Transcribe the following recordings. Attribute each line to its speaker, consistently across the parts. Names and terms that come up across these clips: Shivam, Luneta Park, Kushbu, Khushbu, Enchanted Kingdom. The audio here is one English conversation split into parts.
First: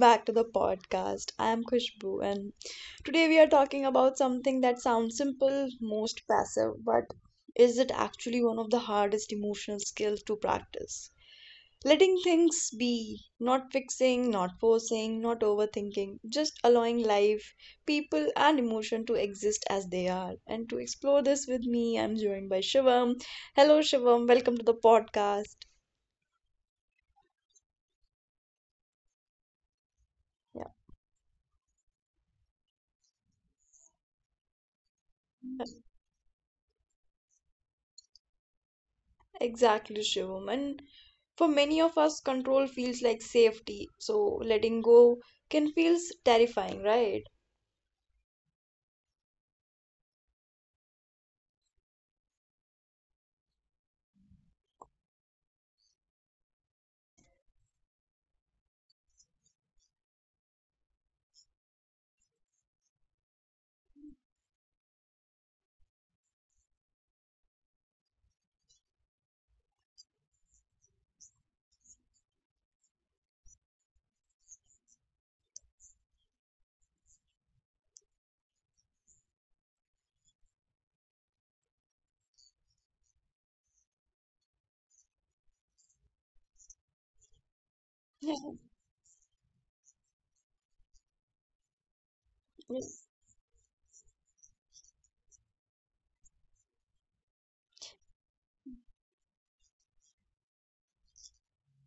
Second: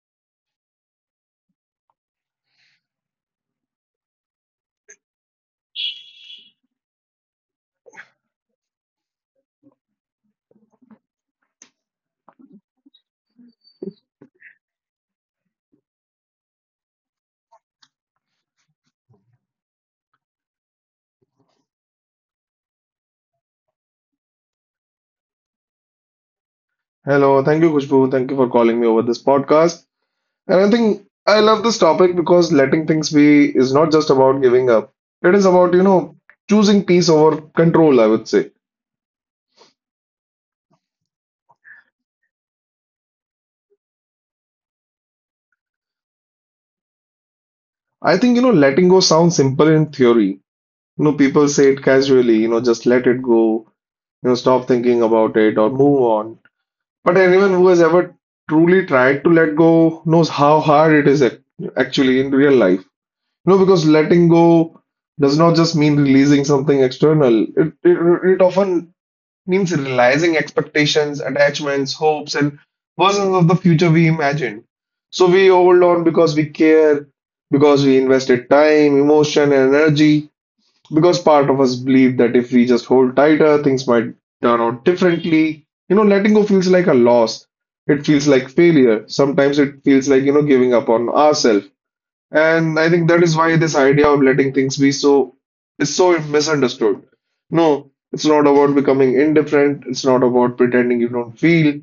Speaker 1: back to the podcast. I am Khushbu and today we are talking about something that sounds simple, most passive, but is it actually one of the hardest emotional skills to practice? Letting things be, not fixing, not forcing, not overthinking, just allowing life, people and emotion to exist as they are. And to explore this with me, I'm joined by Shivam. Hello Shivam, welcome to the podcast.
Speaker 2: Hello, thank you, Kushbu. Thank you for calling me over this podcast. And I
Speaker 1: Yeah.
Speaker 2: think I love this topic because letting things be is not just about giving up. It is about, choosing peace over control, I would say.
Speaker 1: Exactly, Shivam. And for many of us, control feels like safety. So letting go can feel terrifying, right?
Speaker 2: I think, you know, Letting go sounds simple in theory. You know, people say it casually, you know, just let it go, you know, stop thinking about it or move on. But anyone who has ever truly tried to let go knows how hard it is actually in real life. No, because letting go does not just mean releasing something external. It often means realizing expectations, attachments, hopes, and versions of the future we imagined. So we hold on because we care, because we invested time, emotion, and energy, because part of us believe that if we just hold tighter, things might turn out differently. You know, letting go feels like a loss. It feels
Speaker 1: Yeah,
Speaker 2: like failure. Sometimes it feels like, you know, giving up on ourselves. And I
Speaker 1: yes.
Speaker 2: think that is why this idea of letting things be so is so misunderstood. No, it's not about becoming indifferent. It's not about pretending you don't feel.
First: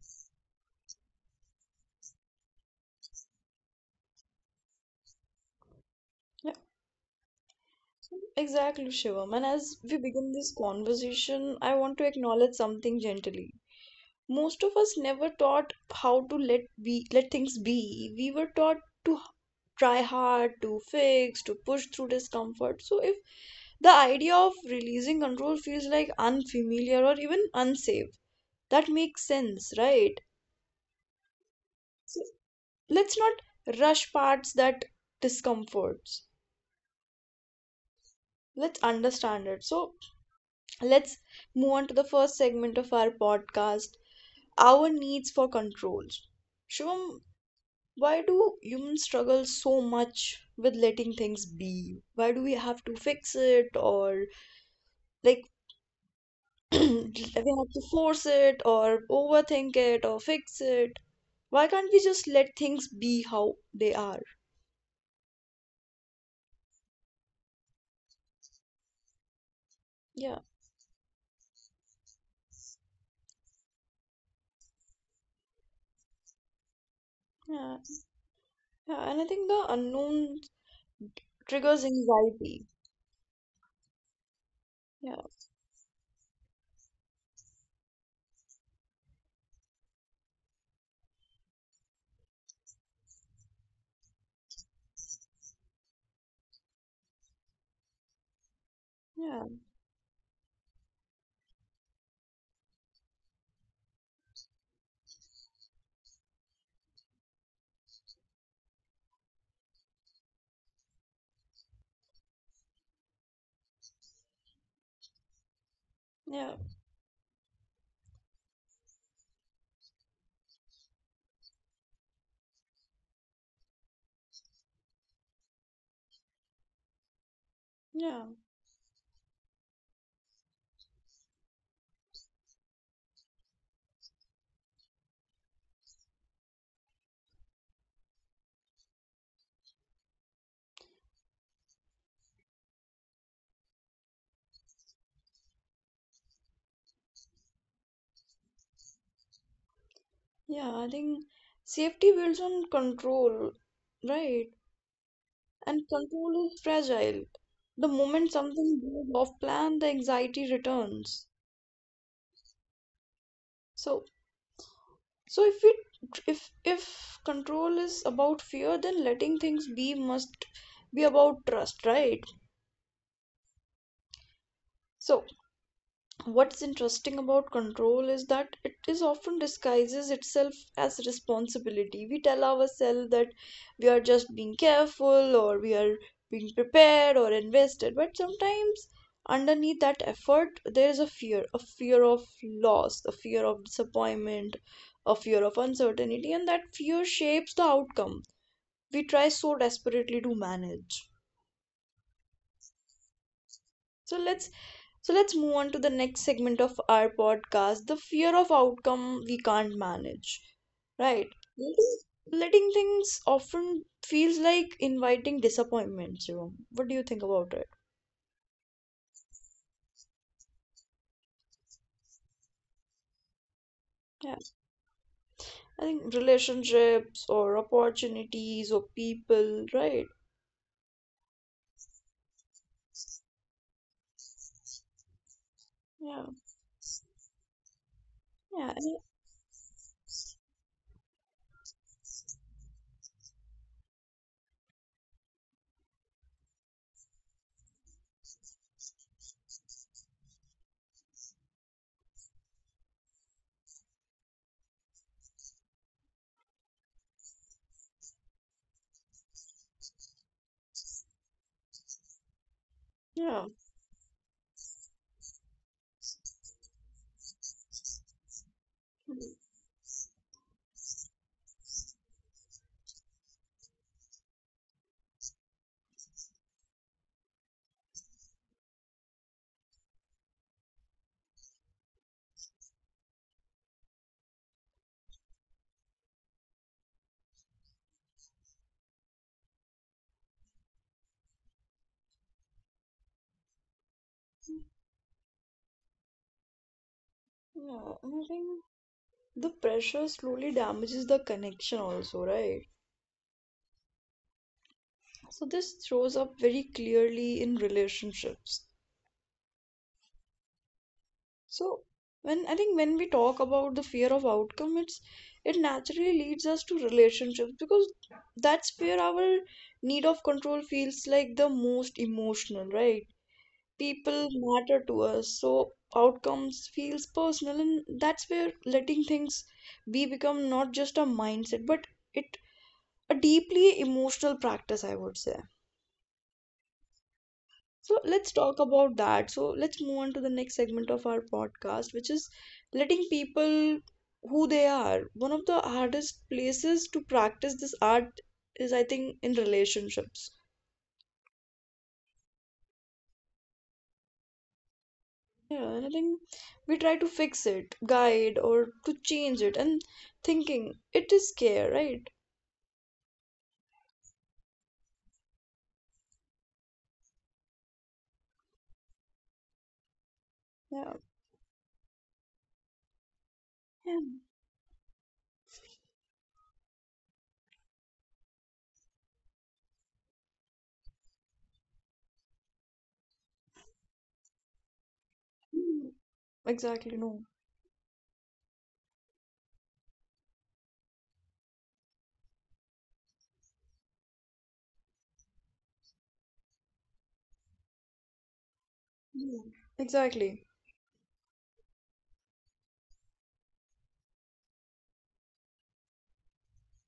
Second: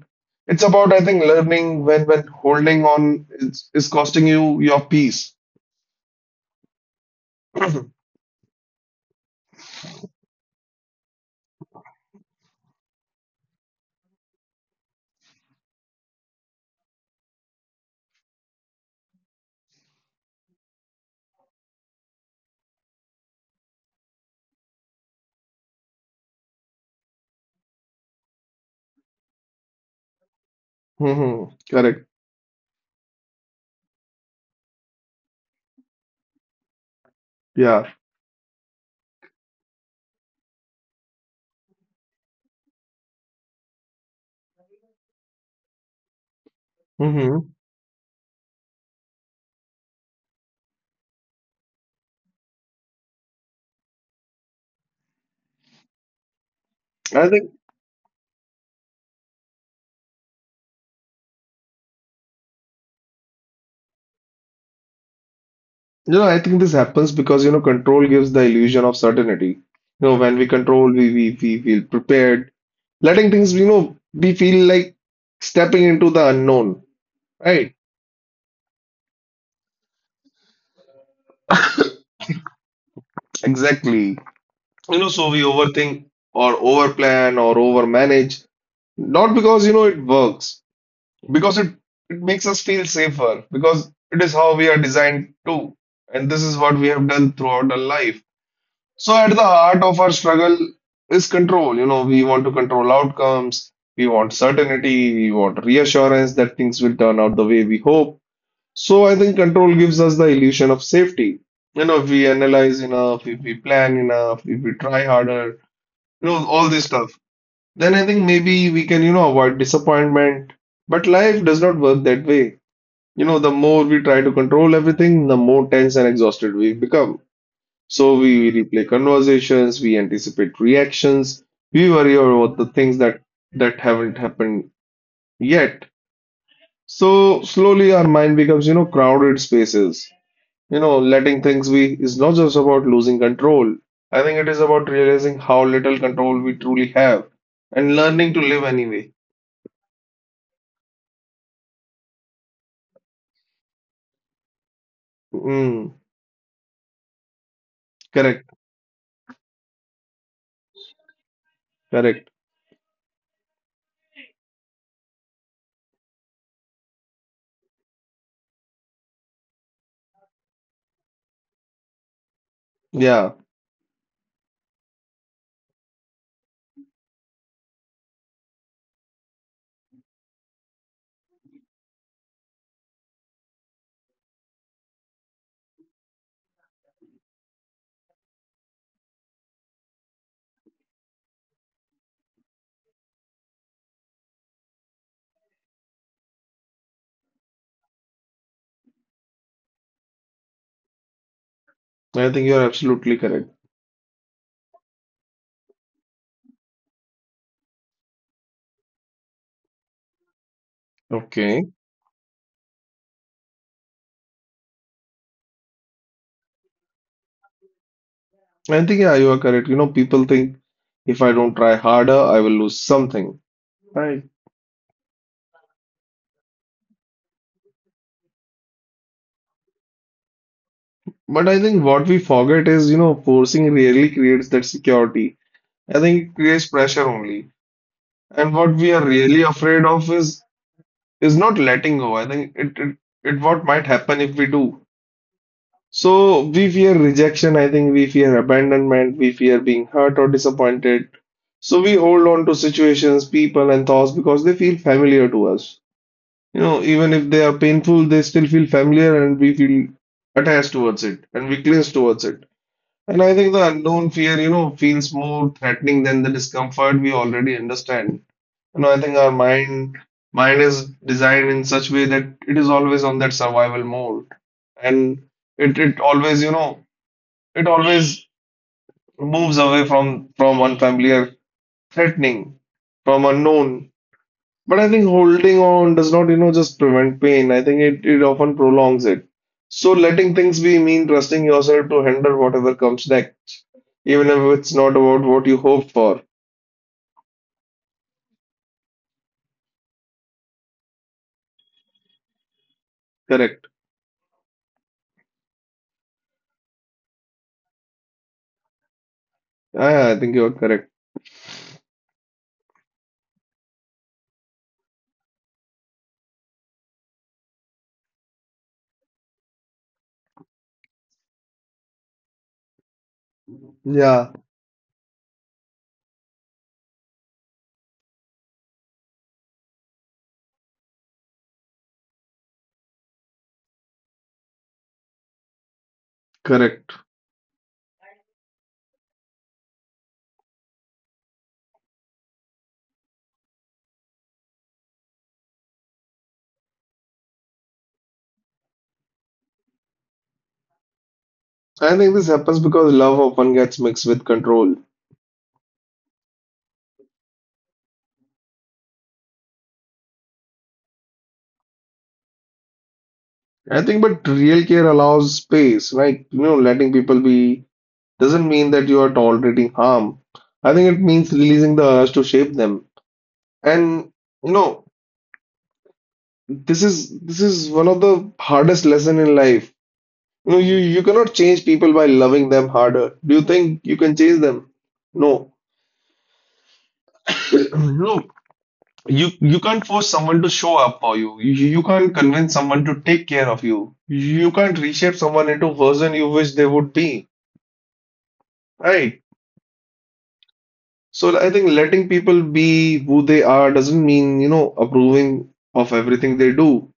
Speaker 2: It's about, I think, learning when holding on is costing you your peace.
Speaker 1: Yeah, exactly, Shivam. And as we begin this conversation, I want to acknowledge something gently. Most of us never taught how to let things be. We were taught to h- try hard, to fix, to push through discomfort. So if the idea of releasing control feels like unfamiliar or even unsafe, that makes sense, right?
Speaker 2: hmm Correct.
Speaker 1: Let's not rush parts that discomforts.
Speaker 2: Yeah.
Speaker 1: Let's understand it. So let's move on to the first segment of our podcast, our needs for controls. Shivam,
Speaker 2: hmm
Speaker 1: why do humans struggle so much with letting things be? Why do we have to fix it, or like
Speaker 2: I
Speaker 1: we
Speaker 2: think,
Speaker 1: have to force it or overthink it or fix it? Why can't we just let things be how they are?
Speaker 2: I think this happens because, you know, control gives the illusion of certainty. You know, when
Speaker 1: yeah
Speaker 2: we control, we feel prepared. Letting things, you know, we feel like stepping into the unknown. Right,
Speaker 1: yeah, Yeah, and I think the unknown triggers anxiety.
Speaker 2: exactly. You know,
Speaker 1: Yeah,
Speaker 2: so we overthink or overplan or overmanage, not because you know it works, because it makes us feel safer, because it is how we are designed to, and this is what we have done throughout our life. So at the
Speaker 1: yeah,
Speaker 2: heart of our struggle is control. You know, we want to control outcomes, we want certainty, we want reassurance that things will turn out the way we hope. So I think control gives us the illusion of safety. You know, if we analyze enough, if we plan enough, if we try harder, you know,
Speaker 1: yeah,
Speaker 2: all this stuff, then I think maybe we can, you know, avoid disappointment. But life does not work that way. You know, the more we try to control everything, the more tense and exhausted we become. So
Speaker 1: yeah,
Speaker 2: we replay conversations, we anticipate reactions, we worry about the things that haven't happened yet. So slowly our mind becomes, you know, crowded spaces. You know, letting things be is not just about losing control. I think it is about realizing how little control we truly have and learning to live anyway.
Speaker 1: yeah. I think safety builds on control, right? And
Speaker 2: Mm,
Speaker 1: control is fragile. The moment
Speaker 2: correct,
Speaker 1: something goes off plan, the anxiety returns.
Speaker 2: correct.
Speaker 1: So, so if it, if control is about fear, then letting things be must be about trust, right?
Speaker 2: Yeah,
Speaker 1: So, what's interesting about control is that it is often disguises itself as responsibility. We tell ourselves that we are just being careful, or we are being prepared or invested, but sometimes underneath that effort there is a fear, a fear of loss, a fear of disappointment, a fear of uncertainty, and that fear shapes the outcome we try so desperately to manage.
Speaker 2: I think you're absolutely correct.
Speaker 1: so let's so let's move on to the next segment of our podcast, the fear of outcome we can't manage, right?
Speaker 2: Okay.
Speaker 1: letting Letting things often feels like inviting disappointments. You know what do you think about it?
Speaker 2: I think, yeah, you are correct. You know, people think if I don't try harder, I will lose something. Right.
Speaker 1: Yeah, I think relationships or opportunities or people, right?
Speaker 2: But I think what we forget is, you know, forcing rarely creates that security. I think
Speaker 1: yeah
Speaker 2: it creates pressure only. And what
Speaker 1: yeah
Speaker 2: we
Speaker 1: and-
Speaker 2: are really afraid of is not letting go. I think it, it it what might happen if we do. So we fear rejection, I think we fear abandonment, we fear being hurt or disappointed. So we hold on to situations, people and thoughts because they feel familiar to us. You know, even if they are painful, they still feel familiar and we feel attached towards it and we cling towards it. And I
Speaker 1: yeah
Speaker 2: think the unknown fear, you know, feels more threatening than the discomfort we already understand. You know, I think our
Speaker 1: Mm.
Speaker 2: mind mind is designed in such way that it is always on that survival mode, and it always you know it always moves away from unfamiliar, threatening, from unknown. But I think holding on does not you know just prevent pain. I think it often prolongs it. So letting things be mean trusting yourself to handle whatever comes next, even if it's not about what you hoped for.
Speaker 1: Yeah, and I think the pressure slowly damages the connection also, right?
Speaker 2: Correct.
Speaker 1: So this shows up very clearly in relationships.
Speaker 2: Yeah, I think you're correct.
Speaker 1: So when I think when we talk about the fear of outcome, it naturally leads us to relationships because that's where our need of control feels like the most emotional, right?
Speaker 2: Yeah.
Speaker 1: People matter to us, so outcomes feels personal, and that's where letting things be become not just a mindset, but it a deeply emotional practice, I would say.
Speaker 2: Correct.
Speaker 1: So let's talk about that. So let's move on to the next segment of our podcast, which is letting people who they are. One of the hardest places to practice this art is, I think, in relationships.
Speaker 2: I think this happens because love often gets mixed with control.
Speaker 1: Yeah, and I think we try to fix it, guide, or to change it, and thinking it is care, right?
Speaker 2: I think, but real care allows space, right? You know, letting people be doesn't mean that you are tolerating harm. I think it
Speaker 1: Yeah.
Speaker 2: means releasing the urge to shape them. And
Speaker 1: Yeah.
Speaker 2: you know, this is one of the hardest lesson in life. You know, you cannot change people by loving them harder. Do you think you can change them? No.
Speaker 1: Mm. Exactly. No.
Speaker 2: No, you can't force someone to show up for you. You can't convince someone to take care of you. You can't reshape someone into version you wish they would be, right?
Speaker 1: Yeah. Exactly.
Speaker 2: So I think letting people be who they are doesn't mean, you know, approving of everything they do.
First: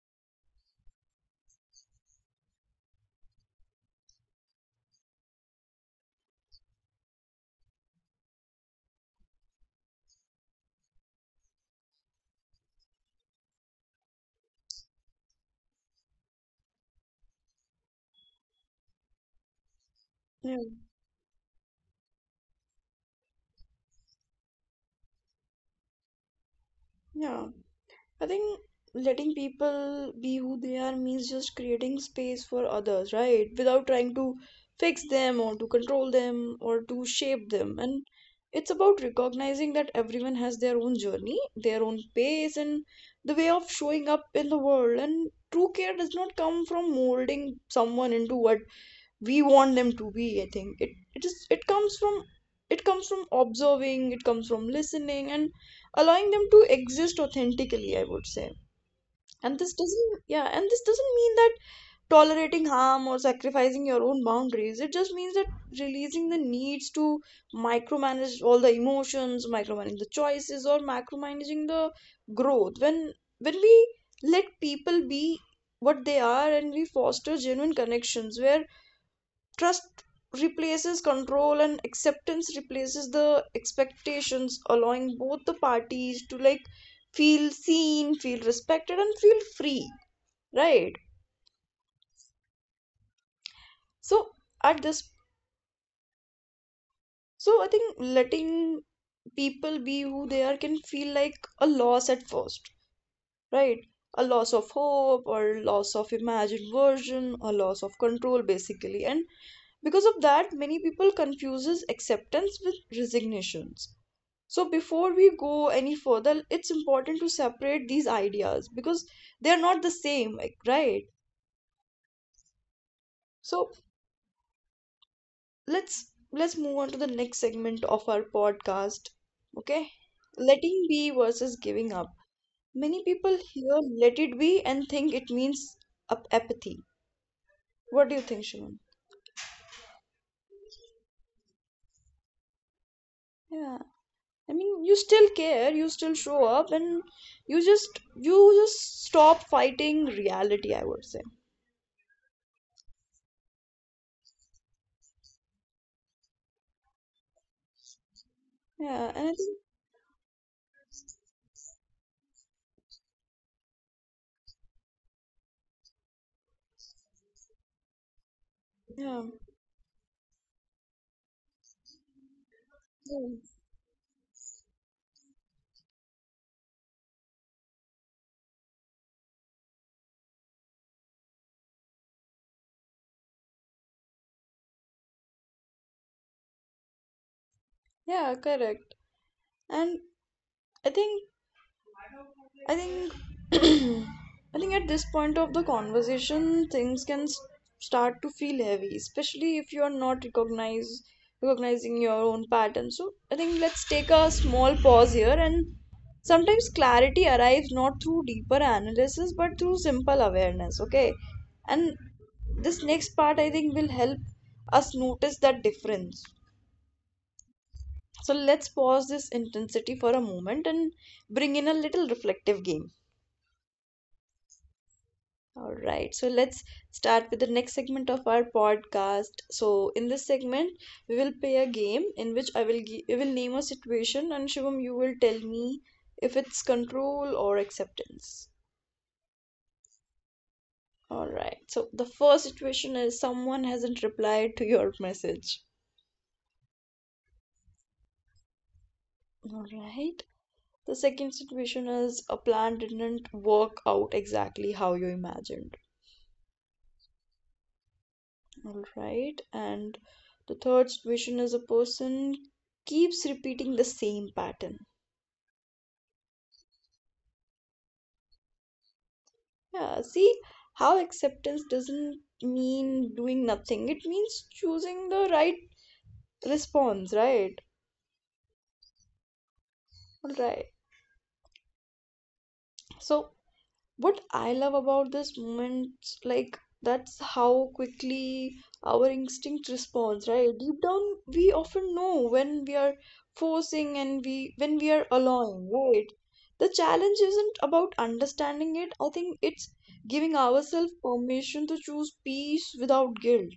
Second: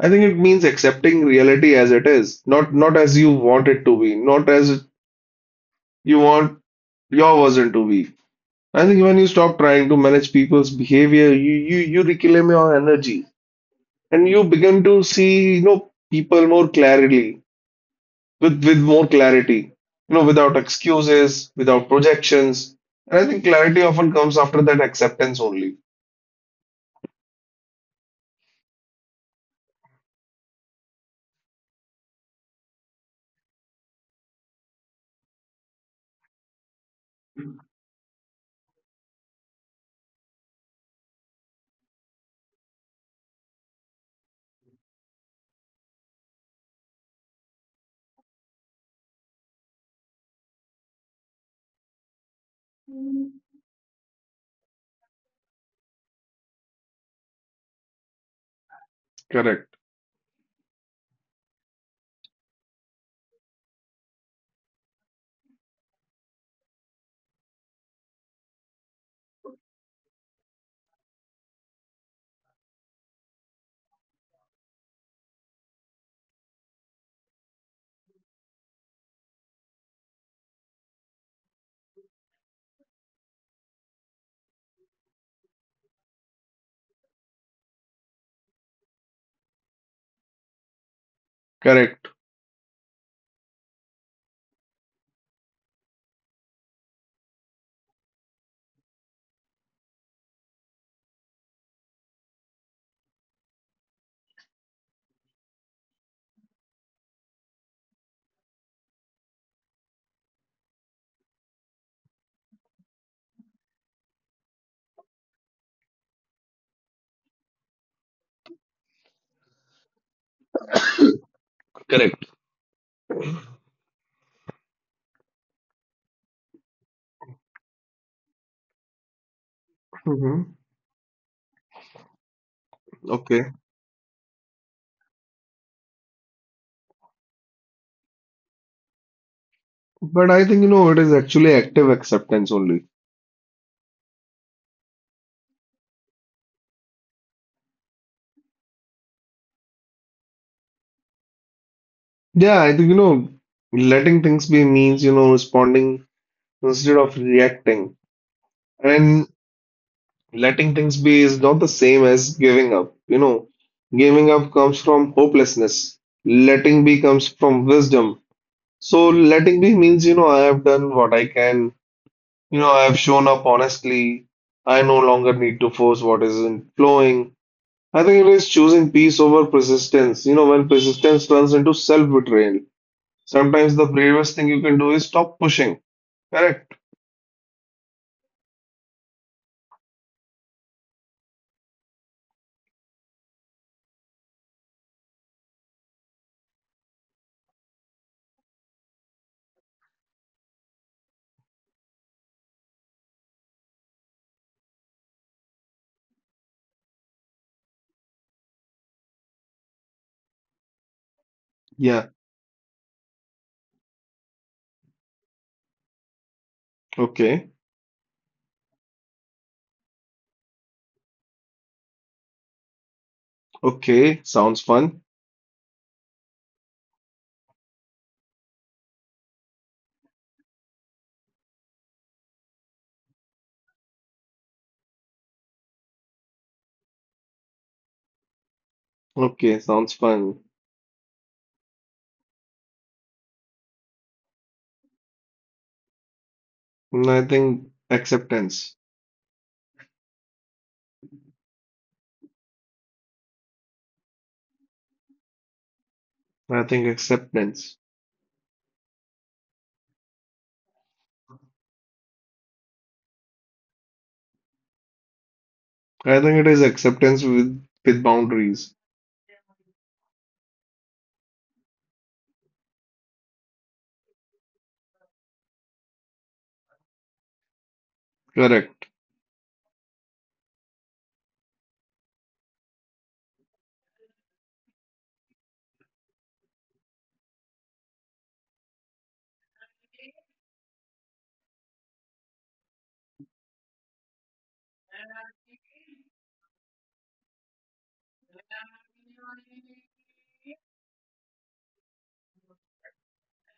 Speaker 2: I think it means accepting reality as it is, not as you want it to be, not as you want your version to be. I think when you stop trying to manage people's behavior, you reclaim your energy. And you begin to see you know people more clarity with more clarity, you know, without
Speaker 1: Yeah.
Speaker 2: excuses, without projections. And I think clarity often comes after that acceptance only.
Speaker 1: Yeah. I think letting people be who they are means just creating space for others, right? Without trying to fix them or to control them or to shape them. And it's about recognizing that everyone has their own journey, their own pace, and the way of showing up in the world. And true care does not come from molding someone into what we want them to be. I think it it is It comes from, it comes from observing, it comes from listening and allowing them to exist authentically, I would say. And this
Speaker 2: Correct.
Speaker 1: doesn't, yeah, and this doesn't mean that tolerating harm or sacrificing your own boundaries. It just means that releasing the needs to micromanage all the emotions, micromanaging the choices, or macromanaging the growth. When we let people be what they are, and we foster genuine connections where trust replaces control and acceptance replaces the expectations, allowing both the parties to like feel seen, feel respected, and feel free, right?
Speaker 2: Correct.
Speaker 1: So, at this, so I think letting people be who they are can feel like a loss at first, right? A loss of hope, or loss of imagined version, or loss of control, basically. And because of that, many people confuses acceptance with resignations. So before we go any further, it's important to separate these ideas because they are not the same, like, right?
Speaker 2: Correct.
Speaker 1: So let's move on to the next segment of our podcast. Okay?
Speaker 2: hmm
Speaker 1: Letting be versus giving up. Many people
Speaker 2: okay.
Speaker 1: hear let it be and think it means apathy. What do you think, Shimon?
Speaker 2: But I think you know it is actually active acceptance only.
Speaker 1: Yeah. I mean, you still care, you still show up, and you just stop fighting reality, I would say.
Speaker 2: Yeah, I think you know letting things be means you know responding instead of reacting.
Speaker 1: Yeah, and I
Speaker 2: And
Speaker 1: think
Speaker 2: letting things be is not the same as giving up. You know, giving up comes from hopelessness. Letting be comes from wisdom. So
Speaker 1: yeah.
Speaker 2: letting be means, you know, I have done what I can. You know, I have shown
Speaker 1: Yeah.
Speaker 2: up honestly. I no longer need to force what isn't flowing. I think it is choosing peace over persistence. You know, when persistence turns into self-betrayal, sometimes the bravest thing you can do is stop pushing. Correct?
Speaker 1: Yeah, correct. And I think I think I think at this point of the conversation, things can start to feel heavy, especially if you are not recognize recognizing your own pattern. So I think let's take a small pause here. And sometimes clarity arrives not through deeper analysis, but through simple awareness. Okay, and
Speaker 2: Yeah.
Speaker 1: this next part I think will help us notice that difference.
Speaker 2: Okay.
Speaker 1: So let's pause this intensity for a moment and bring in a little reflective game.
Speaker 2: Okay. Sounds fun.
Speaker 1: All right, so let's start with the next segment of our podcast. So in this segment, we will play a game in which I will name a situation and Shivam, you will tell me if it's control or acceptance.
Speaker 2: Okay. Sounds fun.
Speaker 1: All right, so the first situation is someone hasn't replied to your message.
Speaker 2: Mm, I think acceptance.
Speaker 1: All right. The second situation is a plan didn't work out exactly how you imagined.
Speaker 2: I think acceptance.
Speaker 1: All right. And the third situation is a person keeps repeating the same pattern.
Speaker 2: I think it is acceptance with boundaries.
Speaker 1: Yeah, see how acceptance doesn't mean doing nothing, it means choosing the right response, right?
Speaker 2: Correct.
Speaker 1: All right. So, what I love about this moment, like that's how quickly our instinct responds, right? Deep down, we often know when we are forcing and we when we are allowing, right? The challenge isn't about understanding it. I think it's giving ourselves permission to choose peace without guilt.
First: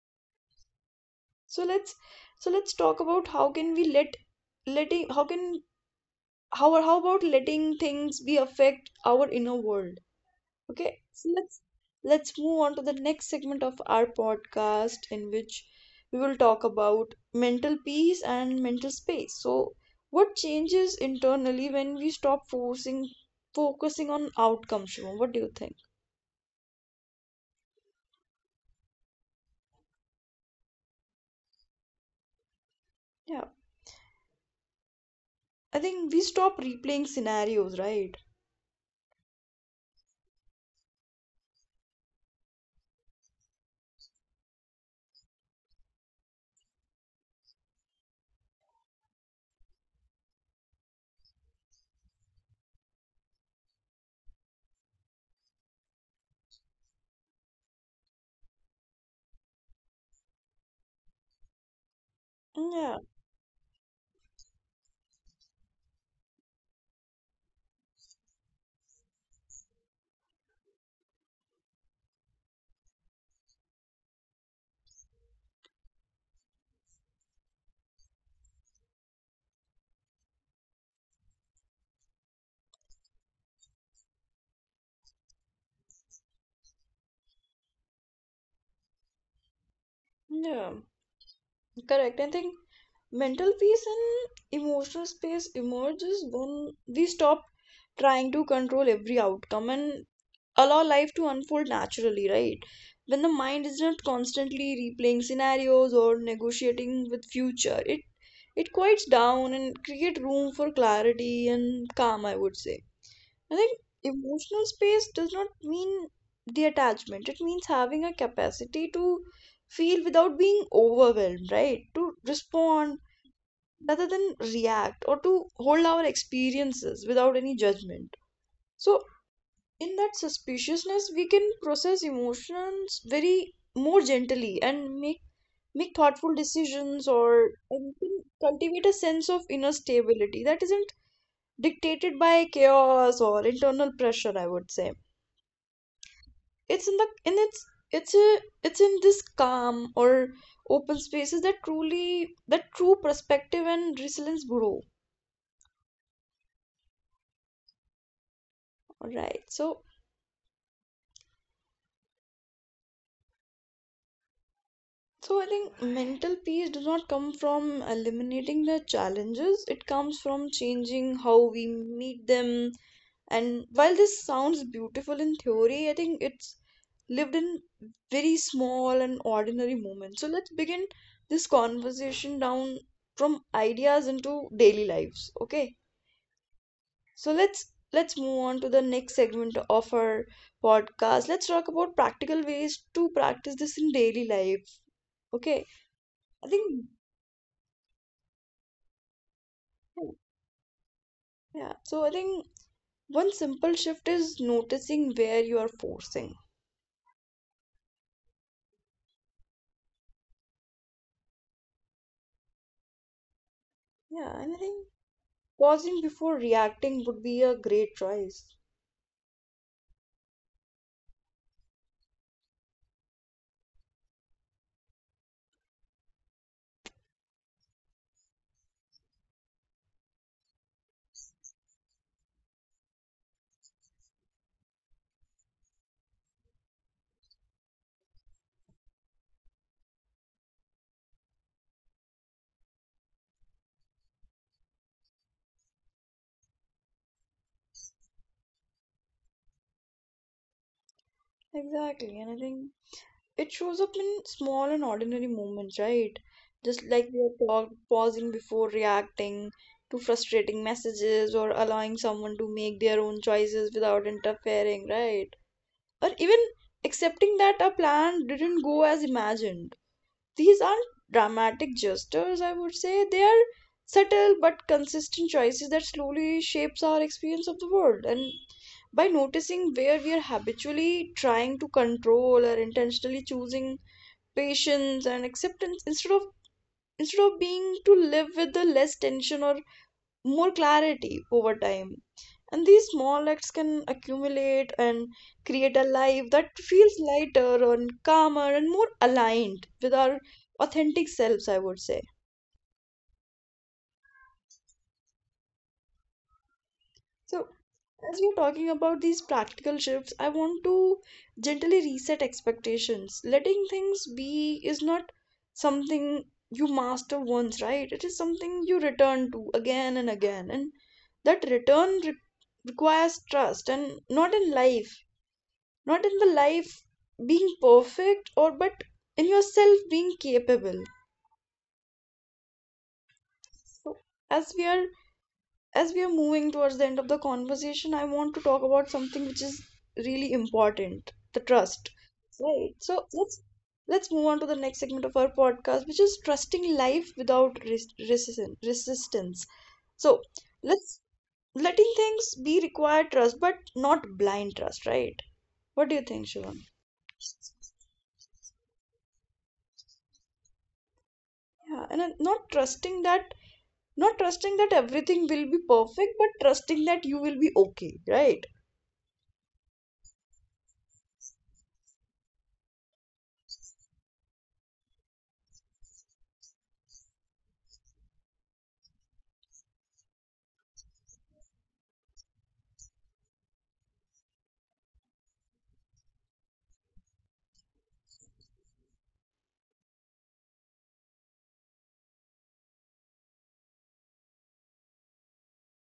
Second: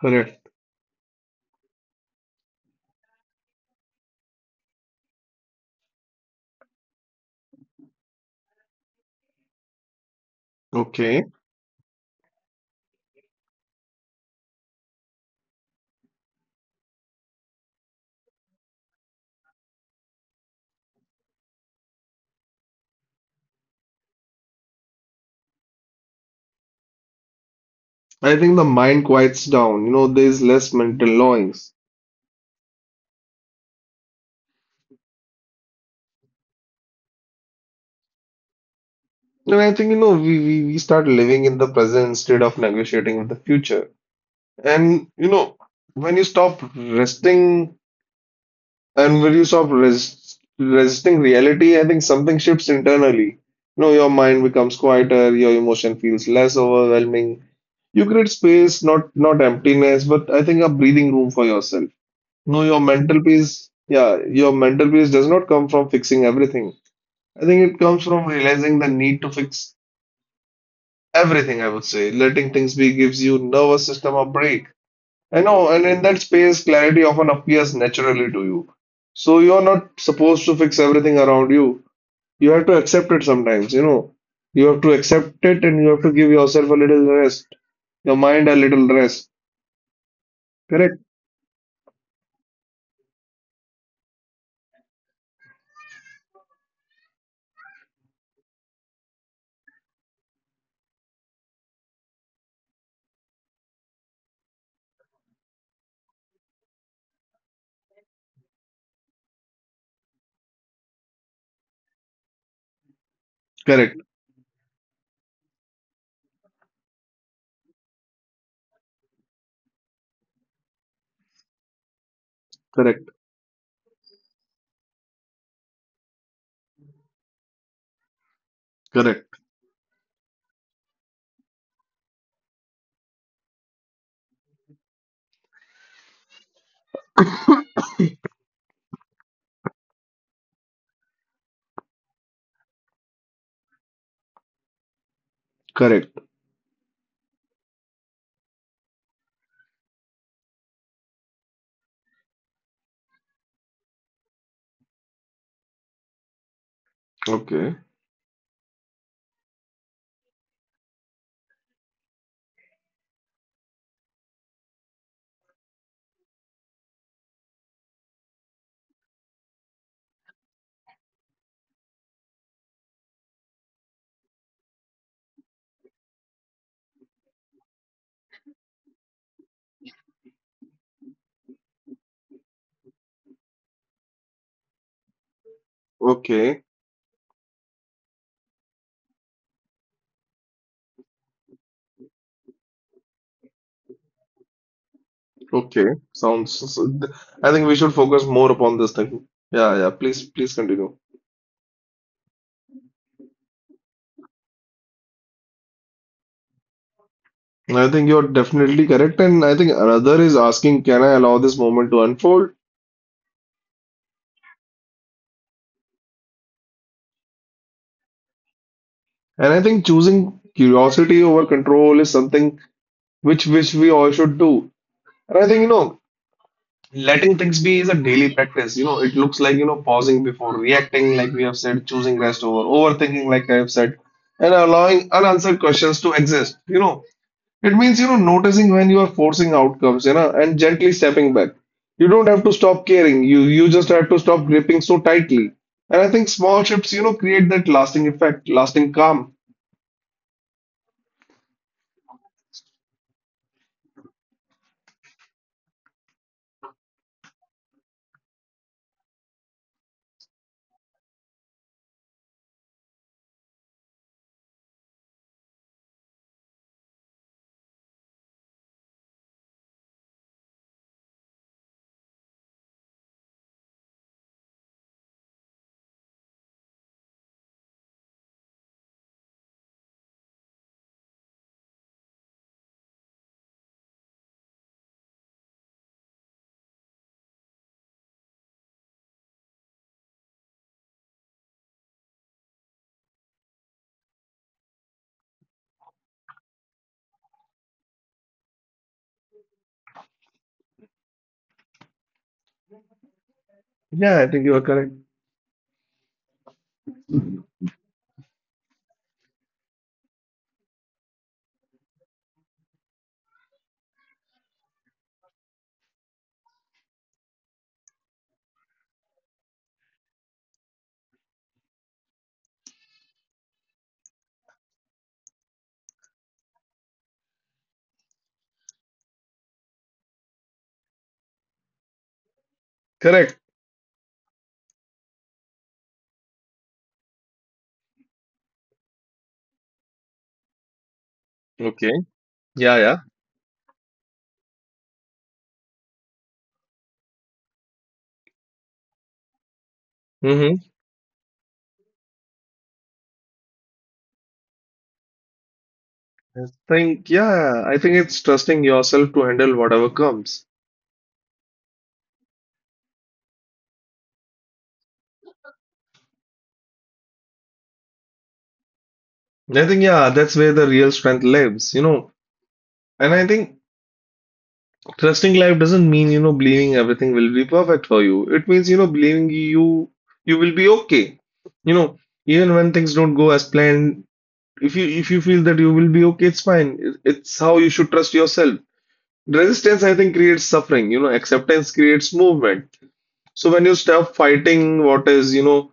Speaker 2: Correct.
Speaker 1: So let's so let's talk about how can we let letting how can how about letting things be affect our inner world. Okay,
Speaker 2: Okay.
Speaker 1: so let's move on to the next segment of our podcast in which we will talk about mental peace and mental space. So, what changes internally when we stop forcing focusing on outcomes, Shubham? What do you think?
Speaker 2: I think the mind quiets down. You know, there's less mental noise.
Speaker 1: Yeah, I think we stop replaying scenarios, right?
Speaker 2: And I think, you know, we start living in the present instead of negotiating with the future. And, you know, when you stop resting. And when you stop resisting reality, I think something shifts internally. You know, your mind becomes quieter, your emotion feels less overwhelming. You create space, not emptiness, but I think a breathing room for yourself. No,
Speaker 1: Yeah,
Speaker 2: your mental peace does not come from fixing everything. I think it comes from realizing the need to fix everything, I would say. Letting things be gives you nervous system a break. I know, and in that space, clarity often appears naturally to you. So you are not supposed to fix everything around you. You have to accept it sometimes, you know. You have to accept it and you have to give yourself a little rest, your mind a little rest.
Speaker 1: yeah,
Speaker 2: Correct?
Speaker 1: Correct. I think mental peace and emotional space emerges when we stop trying to control every outcome and allow life to unfold naturally, right? When the mind is not constantly replaying scenarios or negotiating with future, it quiets down and create room for clarity and calm, I would say. I think
Speaker 2: Correct.
Speaker 1: emotional space does not mean detachment. It means having a capacity to feel without being overwhelmed, right? To respond
Speaker 2: Correct.
Speaker 1: rather than react, or to hold our experiences without any judgment. So
Speaker 2: Correct.
Speaker 1: in that suspiciousness we can process emotions very more gently and make thoughtful decisions, or and can cultivate a sense of inner stability that isn't dictated by chaos or internal pressure, I would say.
Speaker 2: Correct.
Speaker 1: It's in the in its it's a, It's in this calm or open spaces that truly that true perspective and resilience grow.
Speaker 2: Okay.
Speaker 1: All right, so so I think mental peace does not come from eliminating the challenges. It comes from changing how we meet them. And while this sounds beautiful in theory, I think it's lived in very small and ordinary moments. So let's begin this conversation down from ideas into daily lives. Okay.
Speaker 2: Okay.
Speaker 1: So let's move on to the next segment of our podcast. Let's talk about practical ways to practice this in daily life. Okay.
Speaker 2: Okay.
Speaker 1: I
Speaker 2: Sounds.
Speaker 1: think
Speaker 2: so- I think we should focus more upon this thing. Yeah, yeah. Please, please continue.
Speaker 1: Yeah, so I think one simple shift is noticing where you are forcing.
Speaker 2: I think you're definitely correct, and I think another is asking, can I allow this moment to unfold?
Speaker 1: Yeah, and I think pausing before reacting would be a great choice.
Speaker 2: And I think choosing curiosity over control is something which we all should do. And I think, you know, letting things be is a daily practice. You know, it looks like, you know, pausing before reacting, like we have said, choosing rest over overthinking, like I have said, and allowing unanswered questions to exist. You know, it means, you know, noticing when you are forcing outcomes, you know, and gently stepping back. You don't have to stop caring. You just have to stop gripping so tightly. And I think small shifts, you know, create that lasting effect, lasting calm.
Speaker 1: Exactly, and I think it shows up in small and ordinary moments, right? Just like we have talked, pausing before reacting to frustrating messages, or allowing someone to make their own choices without interfering, right? Or even accepting that a plan didn't go as imagined. These aren't dramatic gestures, I would say. They are subtle but consistent choices that slowly shapes our experience of the world. And by noticing where we are habitually trying to control or intentionally choosing patience and acceptance instead of being to live with the less tension or more clarity over time, and these small acts can accumulate and create a life that feels lighter and calmer and more aligned with our authentic selves, I would say.
Speaker 2: Yeah, I think you are correct.
Speaker 1: So, as we're talking about these practical shifts, I want to gently reset expectations. Letting things be is not something you master once, right? It is something you return to again and again. And that return requires trust, and not in life, not in the life being perfect, or but in yourself being capable.
Speaker 2: Correct.
Speaker 1: So as we are as we are moving towards the end of the conversation, I want to talk about something which is really important: the trust,
Speaker 2: Okay.
Speaker 1: right?
Speaker 2: Yeah,
Speaker 1: So
Speaker 2: yeah.
Speaker 1: let's move on to the next segment of our podcast, which is trusting life without resistance. so
Speaker 2: Mm-hmm.
Speaker 1: let's letting things be require trust, but not blind trust, right? What do you think,
Speaker 2: I
Speaker 1: Shivam?
Speaker 2: think, yeah, I think it's trusting yourself to handle whatever comes.
Speaker 1: Yeah, and not trusting that everything will be perfect, but trusting that you will be okay, right?
Speaker 2: I think, yeah, that's where the real strength lives, you know. And I think trusting life doesn't mean, you know, believing everything will be perfect for you. It means, you know, believing you will be okay. You know, even when things don't go as planned, if you feel that you will be okay, it's fine. It's how you should trust yourself. Resistance, I think, creates suffering. You know, acceptance creates movement. So when you stop fighting what is, you know,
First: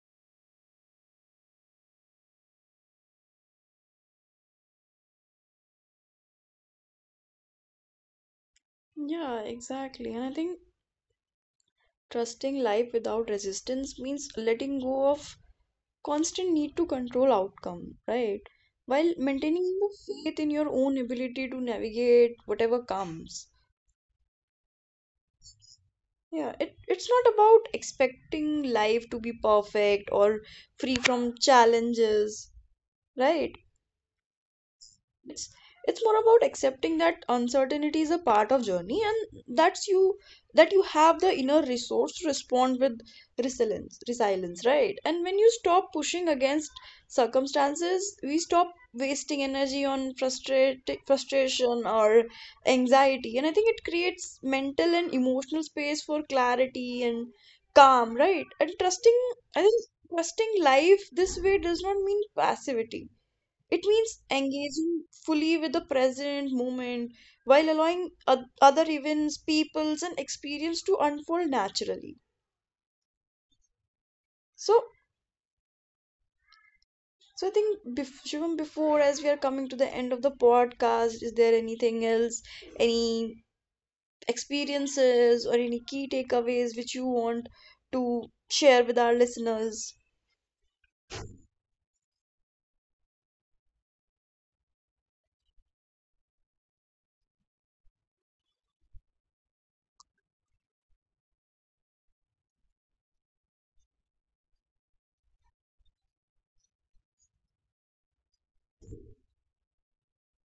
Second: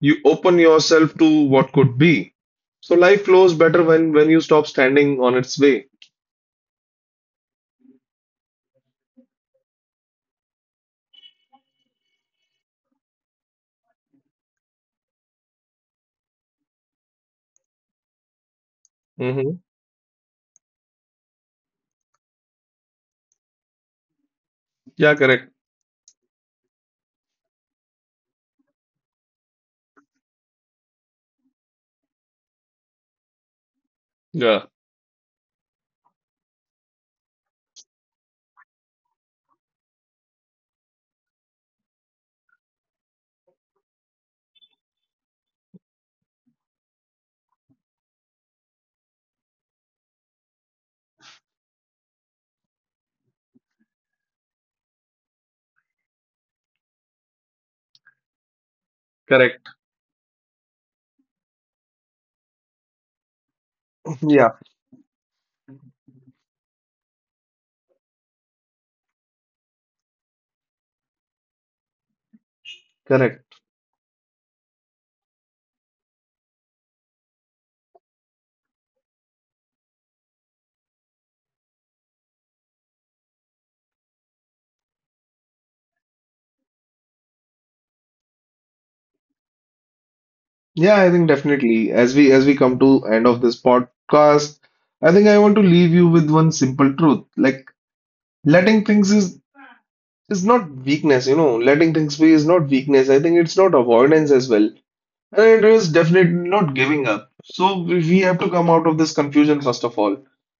Speaker 2: you open yourself to what could be. So life flows better when you stop standing on its way.
Speaker 1: Yeah, exactly. And I think trusting life without resistance means letting go of constant need to control outcome, right? While maintaining
Speaker 2: Mm-hmm.
Speaker 1: the faith in your own ability to navigate whatever comes.
Speaker 2: Yeah, correct.
Speaker 1: Yeah, it's not about expecting life to be perfect or free from challenges, right?
Speaker 2: Yeah,
Speaker 1: it's it's more about accepting that uncertainty is a part of journey, and that you have the inner resource to respond with resilience, right? And when you stop pushing against circumstances, we stop wasting energy on frustration or anxiety, and I think it creates mental and emotional space for clarity and calm, right? And trusting
Speaker 2: correct.
Speaker 1: I think trusting life this way does not mean passivity. It means
Speaker 2: Yeah,
Speaker 1: engaging fully with the present moment, while allowing other events, peoples, and experience to unfold naturally.
Speaker 2: correct.
Speaker 1: So, so, I think, Shivam, before, as we are coming to the end of the podcast, is there anything else, any experiences or any key takeaways which you want to share with our listeners?
Speaker 2: Yeah, I think definitely. As we come to end of this podcast, I think I want to leave you with one simple truth. Like letting things is not weakness, you know. Letting things be is not weakness. I think it's not avoidance as well. It is definitely not giving up. So we have to come out of this confusion first of all.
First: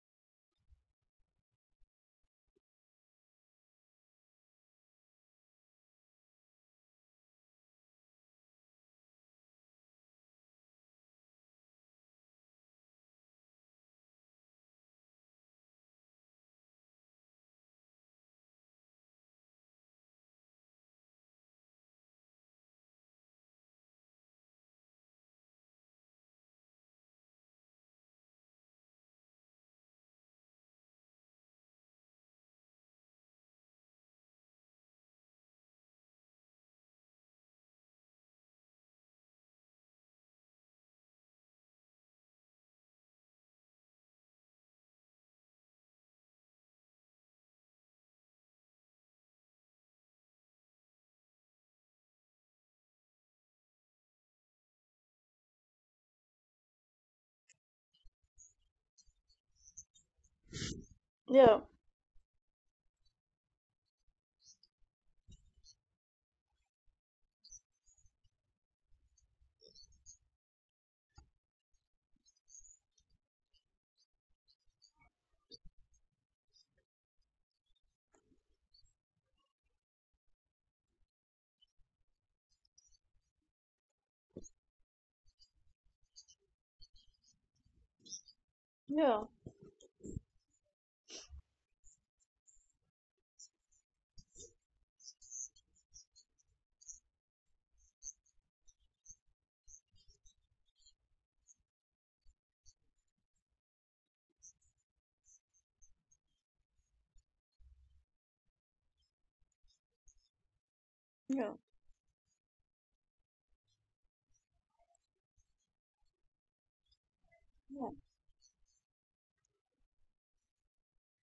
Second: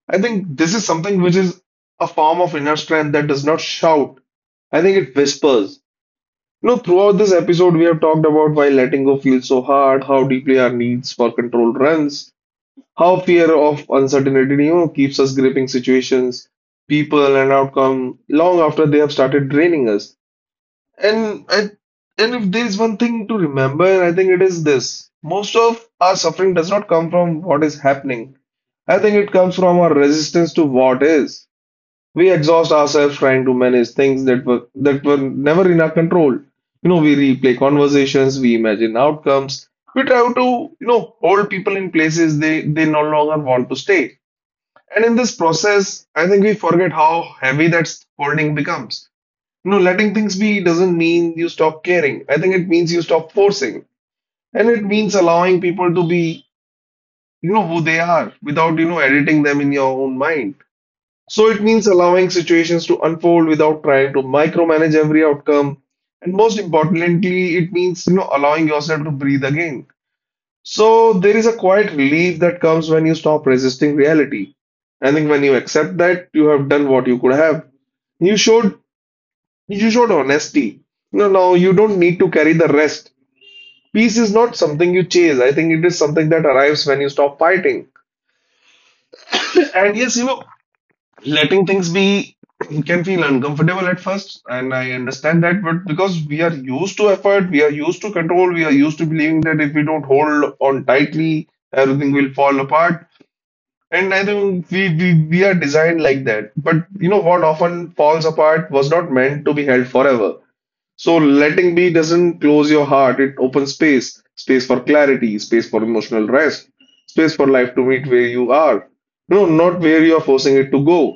Speaker 2: I think this is something which is a form of inner strength that does not shout. I think it whispers. You know, throughout this episode, we have talked about why letting go feels so hard, how deeply our needs for control runs, how fear of uncertainty, you know, keeps us gripping situations, people, and outcome long after they have started draining us. And I, and if there's one thing to remember, I think it is this. Most of our suffering does not come from what is happening. I think it comes from our resistance to what is. We exhaust ourselves trying to manage things that were never in our control. You know, we replay conversations, we imagine outcomes, we try to hold people in places they no longer want to stay. And in this process, I think we forget how heavy that holding becomes. No, letting things be doesn't mean you stop caring. I think it means you stop forcing. And it means allowing people to be, you know, who they are without, you know, editing them in your own mind. So
Speaker 1: Yeah,
Speaker 2: it means allowing situations to unfold without trying to micromanage every outcome. And most importantly, it means, you know, allowing yourself to breathe again. So there is a quiet relief that comes when you stop resisting reality. I think when you accept that, you have done what you could have. You showed you showed honesty. No, no, you don't need to carry the rest. Peace is not something you chase. I think it is something that arrives when you stop fighting.
Speaker 1: yeah,
Speaker 2: And yes, you know, letting things be can feel uncomfortable at first, and I understand that, but because we are used to effort, we are used to control, we are used to believing that if we don't hold on tightly, everything will fall apart. And I think we are designed like that. But you know what often falls apart was not meant to be held forever. So
Speaker 1: yeah,
Speaker 2: letting be doesn't close your heart, it opens space, space for clarity, space for emotional rest, space for life to
Speaker 1: yeah,
Speaker 2: meet where you are. You know, not where you are forcing it to go.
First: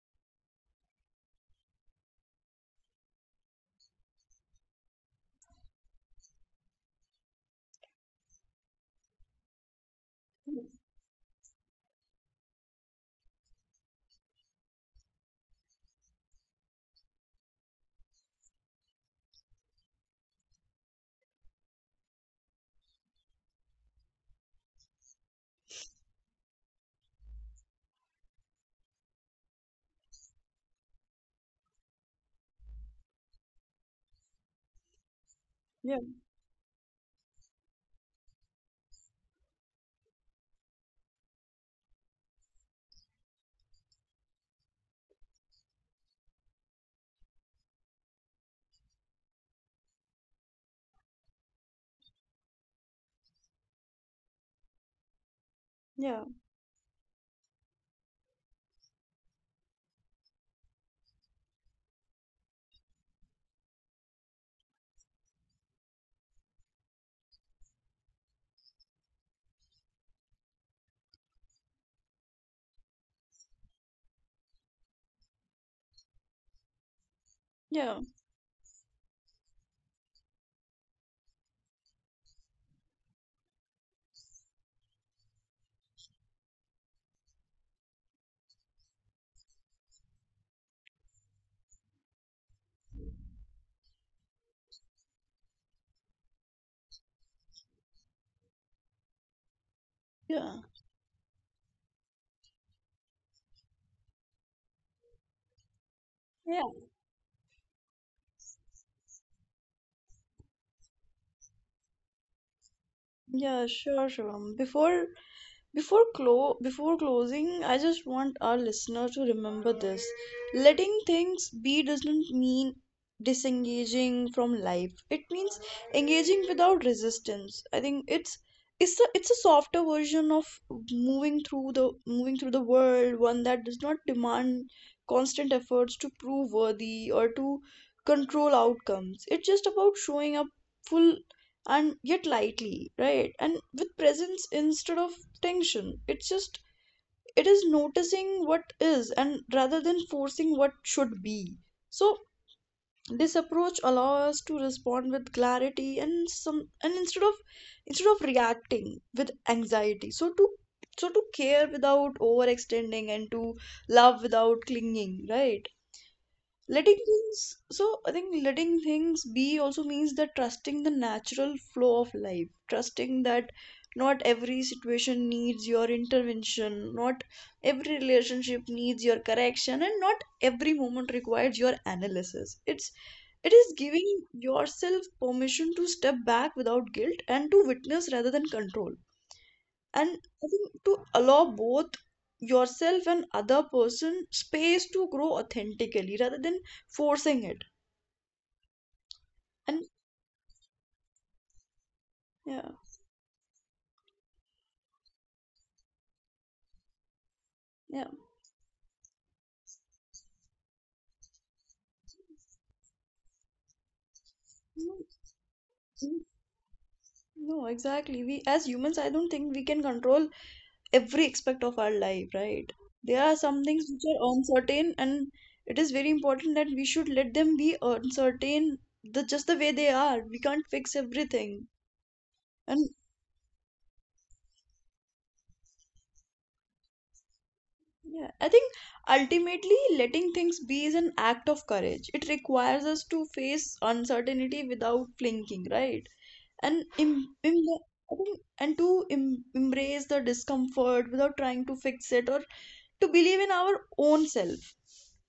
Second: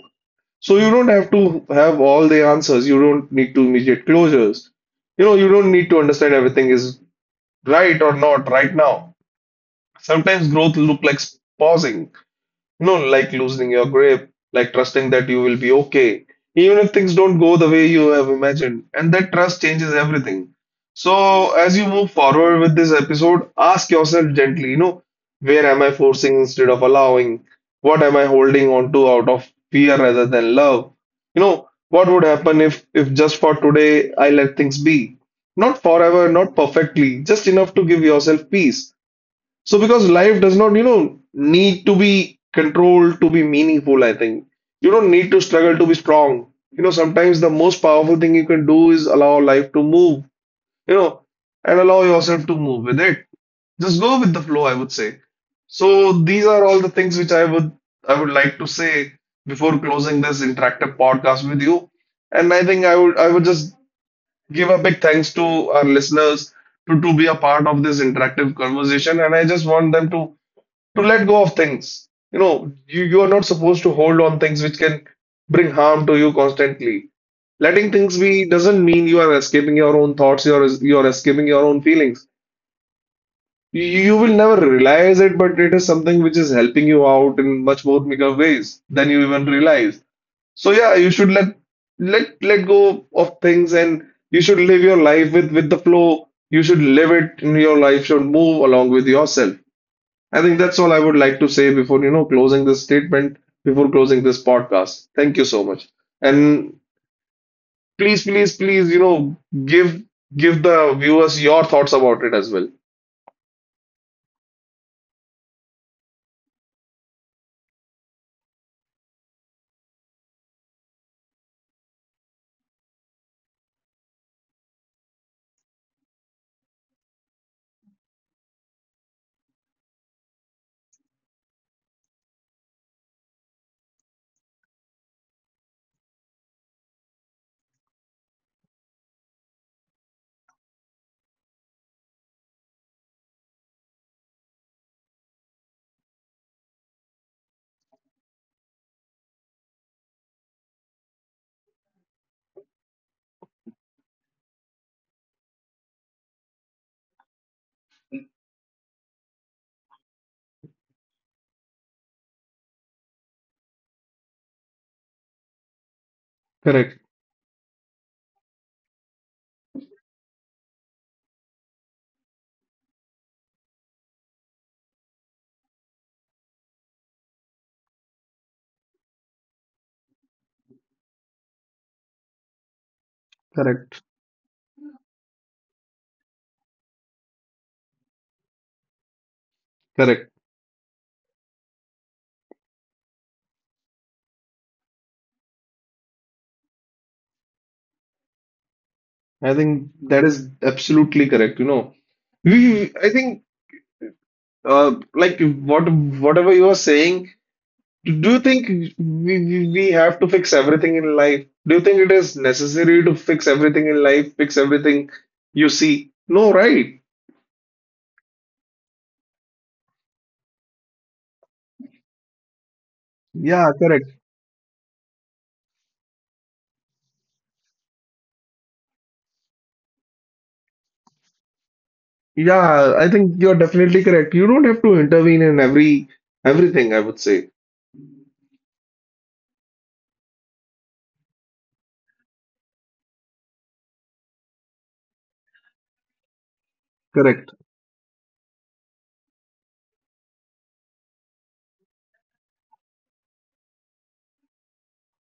Speaker 2: So you don't have to have all the answers. You don't need to immediate closures. You know, you don't need to understand everything is right or not right now. Sometimes growth look like pausing. No, like loosening your grip, like trusting that you will be okay, even if things don't go the way you have imagined. And that trust changes everything. So, as you move forward with this episode, ask yourself gently, you know, where am I forcing instead of allowing? What am I holding on to out of fear rather than love? You know, what would happen if just for today I let things be? Not
Speaker 1: yeah, yeah,
Speaker 2: forever, not perfectly, just enough to give yourself peace. So because life does not, you know, need to be controlled to be meaningful, I think. You don't need to struggle to be strong. You know, sometimes the most powerful thing you can do is allow life to move, you know, and allow yourself to move with it. Just go with the flow, I would say. So
Speaker 1: yeah,
Speaker 2: these are all the things which I would like to say before closing this interactive podcast with you. And I think I would just give a big thanks to our listeners to be a part of this interactive conversation. And I just want them to let go of things. You know, you are not supposed to hold on things which can bring harm to you constantly. Letting
Speaker 1: yeah,
Speaker 2: things be doesn't mean you are escaping your own thoughts, you are escaping your own feelings. You will never realize it, but it is something which is helping you out in much more bigger ways than you even realize. So yeah, you should let go of things and you should live your life with the flow. You should live it in your life, should move along with yourself. I think that's all I would like to say before, you know, closing this statement, before closing this podcast. Thank you so much.
Speaker 1: yeah,
Speaker 2: And please, please, please, you know, give give the viewers your thoughts about it as well.
Speaker 1: yeah, yeah. Sure, Shivam. Before before closing, I just want our listener to remember this. Letting things be doesn't mean disengaging from life. It means engaging without resistance. I think it's a softer version of moving through the world, one that does not demand constant efforts to prove worthy or to control outcomes. It's just about showing up full and yet lightly, right? And with presence instead of tension. It is noticing what is, and rather than forcing what should be. So, this approach allows us to respond with clarity and some, and instead of reacting with anxiety, so to care without overextending, and to love without clinging, right? letting
Speaker 2: Correct,
Speaker 1: things so I think letting things be also means that trusting the natural flow of life, trusting that not every situation needs your intervention, not every relationship needs your correction, and not every moment requires your analysis. It is
Speaker 2: correct,
Speaker 1: giving yourself permission to step back without guilt, and to witness rather than control. And
Speaker 2: correct.
Speaker 1: I think to allow both yourself and other person space to grow authentically, rather than forcing it.
Speaker 2: I
Speaker 1: And
Speaker 2: think that is absolutely correct, you know.
Speaker 1: yeah.
Speaker 2: We, I think, like what whatever you are saying,
Speaker 1: Yeah,
Speaker 2: do you think we have to fix everything in life? Do you think it is necessary to fix everything in life, fix
Speaker 1: no,
Speaker 2: everything you see?
Speaker 1: mm,
Speaker 2: No, right?
Speaker 1: no, exactly, we as humans, I don't think we can control every aspect of our life, right? There are some
Speaker 2: Yeah,
Speaker 1: things which
Speaker 2: correct.
Speaker 1: are uncertain, and it is very important that we should let them be uncertain, the just the way they are. We can't fix everything. And
Speaker 2: Yeah, I think you're definitely correct. You don't have to intervene in every everything, I would say.
Speaker 1: yeah, I think ultimately letting things be is an act of courage. It requires us to face uncertainty without flinching, right? And im
Speaker 2: Correct.
Speaker 1: im I think, and to im embrace the discomfort without trying to fix it, or to believe in our own self.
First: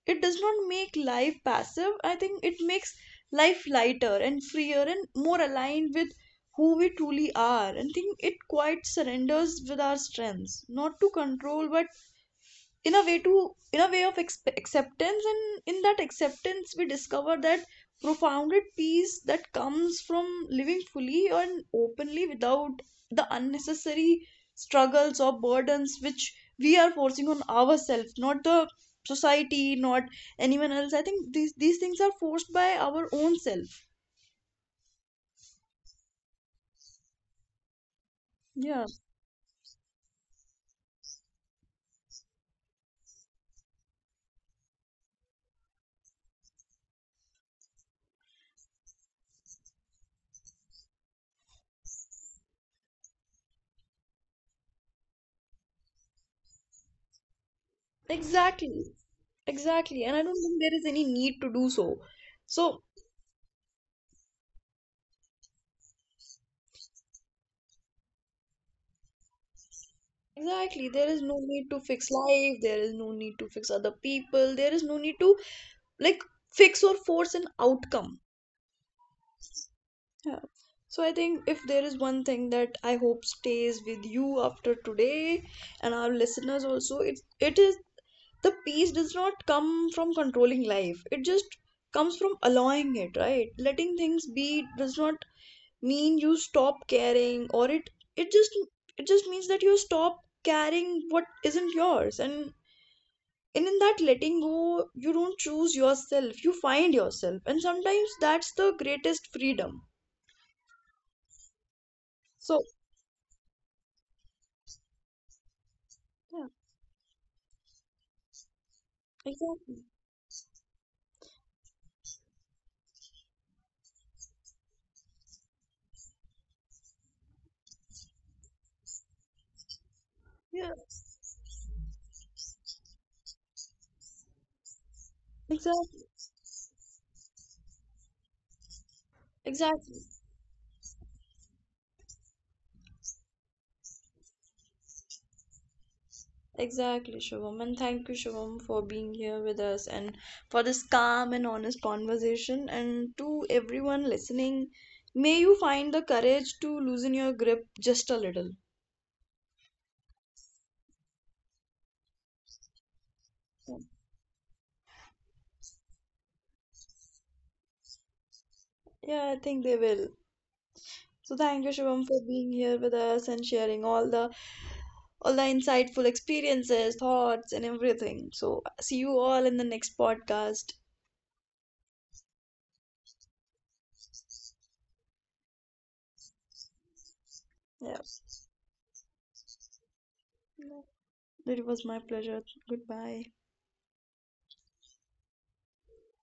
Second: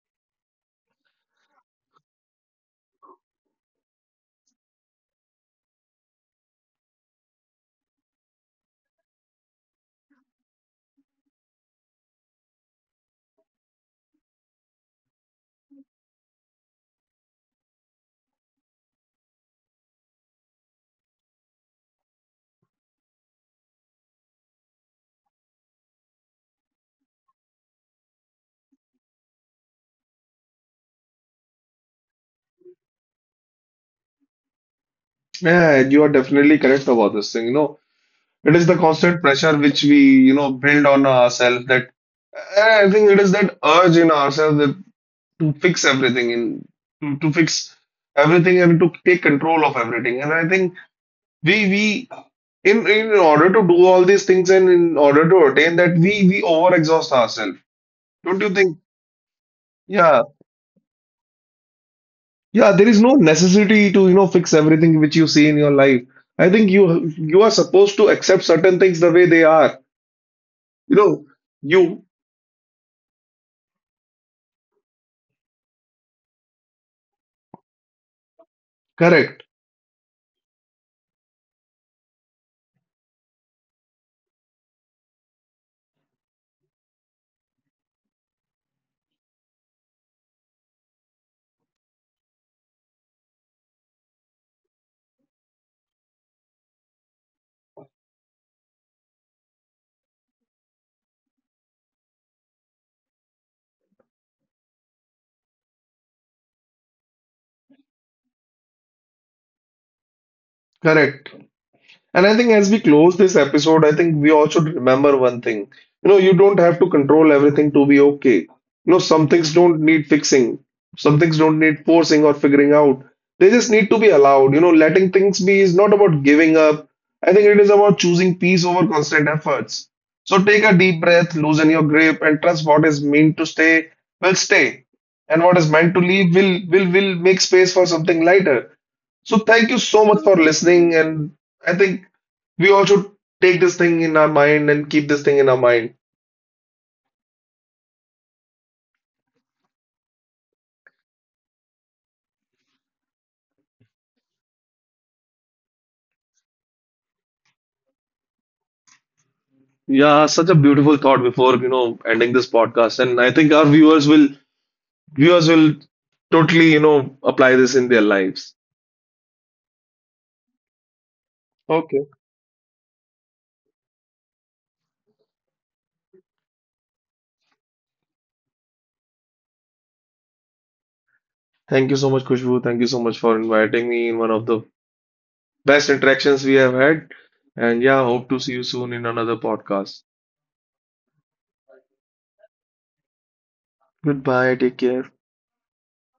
Speaker 1: It does not make life passive. I think it makes life lighter and freer and more aligned with who we truly are. And think it quite surrenders with our strengths, not to control, but in a way to in a way of acceptance. And in that acceptance we discover that profounded peace that comes from living fully and openly without the unnecessary struggles or burdens which we are forcing on ourselves, not the society, not anyone else. I think these things are forced by our own self.
Speaker 2: Yeah, you are definitely correct about this thing. You know, it is the
Speaker 1: Yeah,
Speaker 2: constant pressure which we, you know, build on ourselves that I think it is that urge in ourselves that to fix everything in to fix everything and to take control of everything. And I think we in order to do all these things and in order to attain that we overexhaust ourselves. Don't you think?
Speaker 1: exactly. Exactly, and I
Speaker 2: Yeah.
Speaker 1: don't think there is any need to do so.
Speaker 2: Yeah,
Speaker 1: So
Speaker 2: there is no necessity to, you know, fix everything which you see in your life. I think you are supposed to accept certain things the way they are.
Speaker 1: exactly,
Speaker 2: You
Speaker 1: there is
Speaker 2: know,
Speaker 1: no need to
Speaker 2: you
Speaker 1: fix life. There is no need to fix other people. There is no need to, like, fix or force an outcome.
Speaker 2: correct,
Speaker 1: Yeah. So I think if there is one thing that I hope stays with you after today and our listeners also, it is the peace does not come from controlling life. It just comes from allowing it, right? Letting things be does not mean you stop caring, or it just it just means that you stop caring what isn't yours, and in that letting go, you don't choose yourself, you find yourself. And sometimes that's the greatest freedom.
Speaker 2: correct. And I think
Speaker 1: So
Speaker 2: as we close this episode, I think we all should remember one thing. You know, you
Speaker 1: yeah,
Speaker 2: don't have to control everything to be okay. You know, some things
Speaker 1: exactly.
Speaker 2: don't need fixing, some things don't need forcing or figuring out. They just need to be allowed. You know, letting things be is not about giving up. I think it is about choosing peace over constant efforts. So take
Speaker 1: Yeah,
Speaker 2: a deep breath, loosen your grip, and trust what is meant to stay will stay. And what is meant
Speaker 1: exactly,
Speaker 2: to leave will make space for something lighter. So thank you
Speaker 1: exactly.
Speaker 2: so much for listening and I think we all should take this thing in our mind and keep this thing in our mind.
Speaker 1: Exactly, Shivam, and thank you, Shivam, for being here with us, and for this calm and honest conversation. And to everyone listening, may you find the courage to loosen your grip just a little.
Speaker 2: Yeah, such a beautiful thought before, you know, ending this podcast. And I think our viewers will totally, you know, apply this in their lives.
Speaker 1: Yeah, I think they will. So thank you, Shivam,
Speaker 2: Okay.
Speaker 1: for being here with us and sharing all the insightful experiences, thoughts, and everything. So, see you all in the next podcast.
Speaker 2: Thank you so much, Kushbu. Thank you so much for inviting me in one of the best interactions we have had. And yeah,
Speaker 1: Yes,
Speaker 2: hope to see you soon in another podcast.
Speaker 1: it was my pleasure. Goodbye.
Speaker 2: Goodbye. Take care.